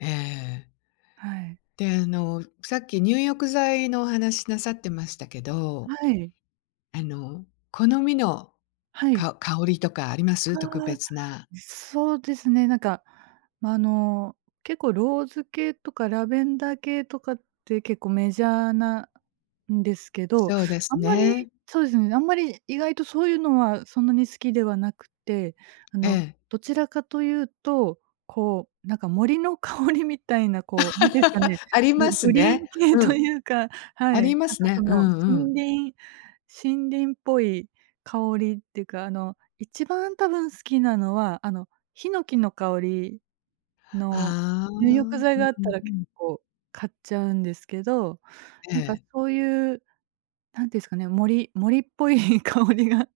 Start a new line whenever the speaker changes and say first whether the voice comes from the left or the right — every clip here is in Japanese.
left: ええ。
right: はい。
left: で、あのさっき入浴剤のお話なさってましたけど。
right: はい。
left: あの好みの、
right: はい。
left: か香りとかあります？特
right: ああ。
left: 別な。
right: そうですね、何かあの結構ローズ系とかラベンダー系とかって結構メジャーなんですけど、
left: そうで
right: あ
left: す
right: んまり
left: ね。
right: そうですね、あんまり意外とそういうのはそんなに好きではなくて、あ
left: え
right: の、
left: え。
right: どちらかと言うと、こうなんか森の香りみたいなこう何ですかね、
left: あり
right: グ
left: ます
right: グリー
left: ね。
right: ン系
left: う
right: と
left: ん。
right: いうか、は
left: あ
right: い、
left: りま
right: 何
left: す
right: かそ
left: ね。うん
right: の
left: うん。
right: 森林森林っぽい香りっていうか、あの、1番多分好きなのはあの檜の香りの
left: ああ。う
right: 入浴
left: ん
right: 剤があっ
left: う
right: た
left: ん
right: ら
left: う
right: 結
left: ん。
right: 構買っちゃうんですけど、
left: え
right: なんか
left: え。
right: そういう、何て言うんですかね、森森っぽい香りが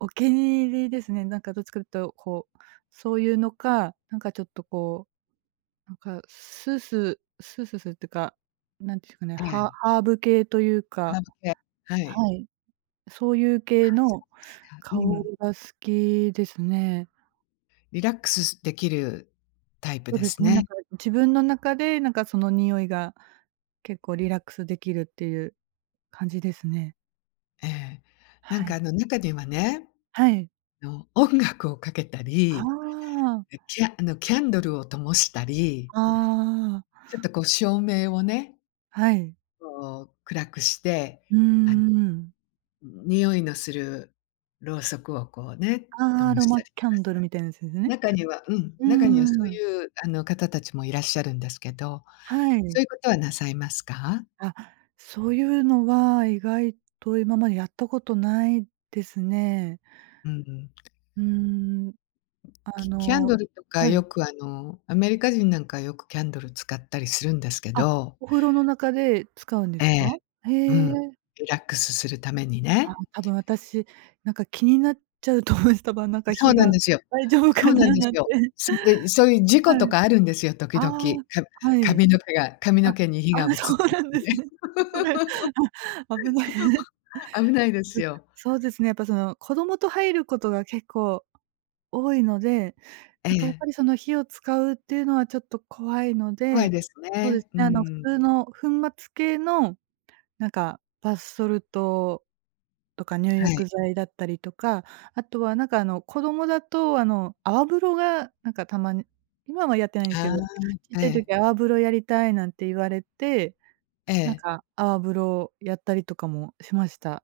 right: お気に入りですね。なんかどっちかって言うとこう、そういうのか、何かちょっとこう、なんかスースースースーするっていうか、何て言うんですかね、
left: え
right: ハ
left: え。
right: ハーブ系というか、
left: 香り系、はい。
right: はい。そういう
left: あ、
right: 系
left: そ
right: の
left: うですか。う
right: 香
left: ん。
right: りが好きですね。
left: リラックス-スできるタイプ
right: そう
left: で
right: です
left: す
right: ね、なん
left: ね。
right: か自分の中でなんかその匂いが結構リラックスできるっていう感じですね。
left: ええ。なん
right: は
left: か
right: い。
left: あの中にはね、
right: はい。
left: あの音楽をかけた
right: あ
left: り、
right: あ。
left: きあのキャンドルを灯したり
right: ああ。
left: ちょっとこう照明を
right: はい。
left: こう暗くして、
right: うー
left: あの。
right: ん。
left: 匂いのするろうそくをこうね、灯
right: ああ、アロ
left: した
right: マキ
left: りと
right: ャ
left: か
right: ン
left: す
right: ド
left: る。
right: ルみたいなやつですね。
left: 中にはうん、
right: う
left: 中には
right: ん
left: そう
right: うん。
left: いうあの方たちもいらっしゃるんですけど、
right: はい。
left: そういうことはなさいますか？
right: あ、そういうのは意外と今までやったことないですね。
left: うんうん。
right: うん。あ
left: きキャン
right: の、
left: ドルとか
right: はい。
left: よくあのアメリカ人なんかはよくキャンドル使ったりするんですけ
right: あ、
left: ど。
right: お風呂の中で使うんで
left: え
right: す
left: え。
right: か。へ
left: う
right: え。
left: ん。リラックスするために
right: あ、
left: ね。
right: 多分私なんか気になっちゃうと思います。多分なんか
left: そ
right: 火
left: うなん
right: が
left: ですよ。
right: 大丈夫
left: そ
right: か
left: うなん
right: な
left: です
right: なんて。
left: よ。そんで、そういう事
right: は
left: 故と
right: い。
left: かあるんですよ、時
right: ああ、
left: 々、か
right: はい。
left: 髪の毛が髪
right: あ、あ
left: の毛に火が移っ
right: あ、
left: た
right: そ
left: と
right: うなん
left: か
right: です
left: ね。
right: ね。それ、あ、危ない。うん、
left: 危ないですよ。
right: そうですね、やっぱその子供と入ることが結構多いので、
left: え
right: 何かやっ
left: え。
right: ぱりその火を使うっていうのはちょっと怖いの
left: 怖い
right: で、
left: です
right: そうで
left: ね、
right: す
left: う
right: ね、あの普
left: ん。
right: 通の粉末系の何かバスソルトとか入
left: はい。
right: 浴剤だったりとか、あとは何かあの子供だとあの泡風呂がなんかたまに今はやってないんです
left: あ
right: けど、ちっ
left: あ、え
right: ちゃい
left: え。
right: 時泡風呂やりたいなんて言われて、
left: え
right: なん
left: え。
right: か泡風呂やったりとかもしました。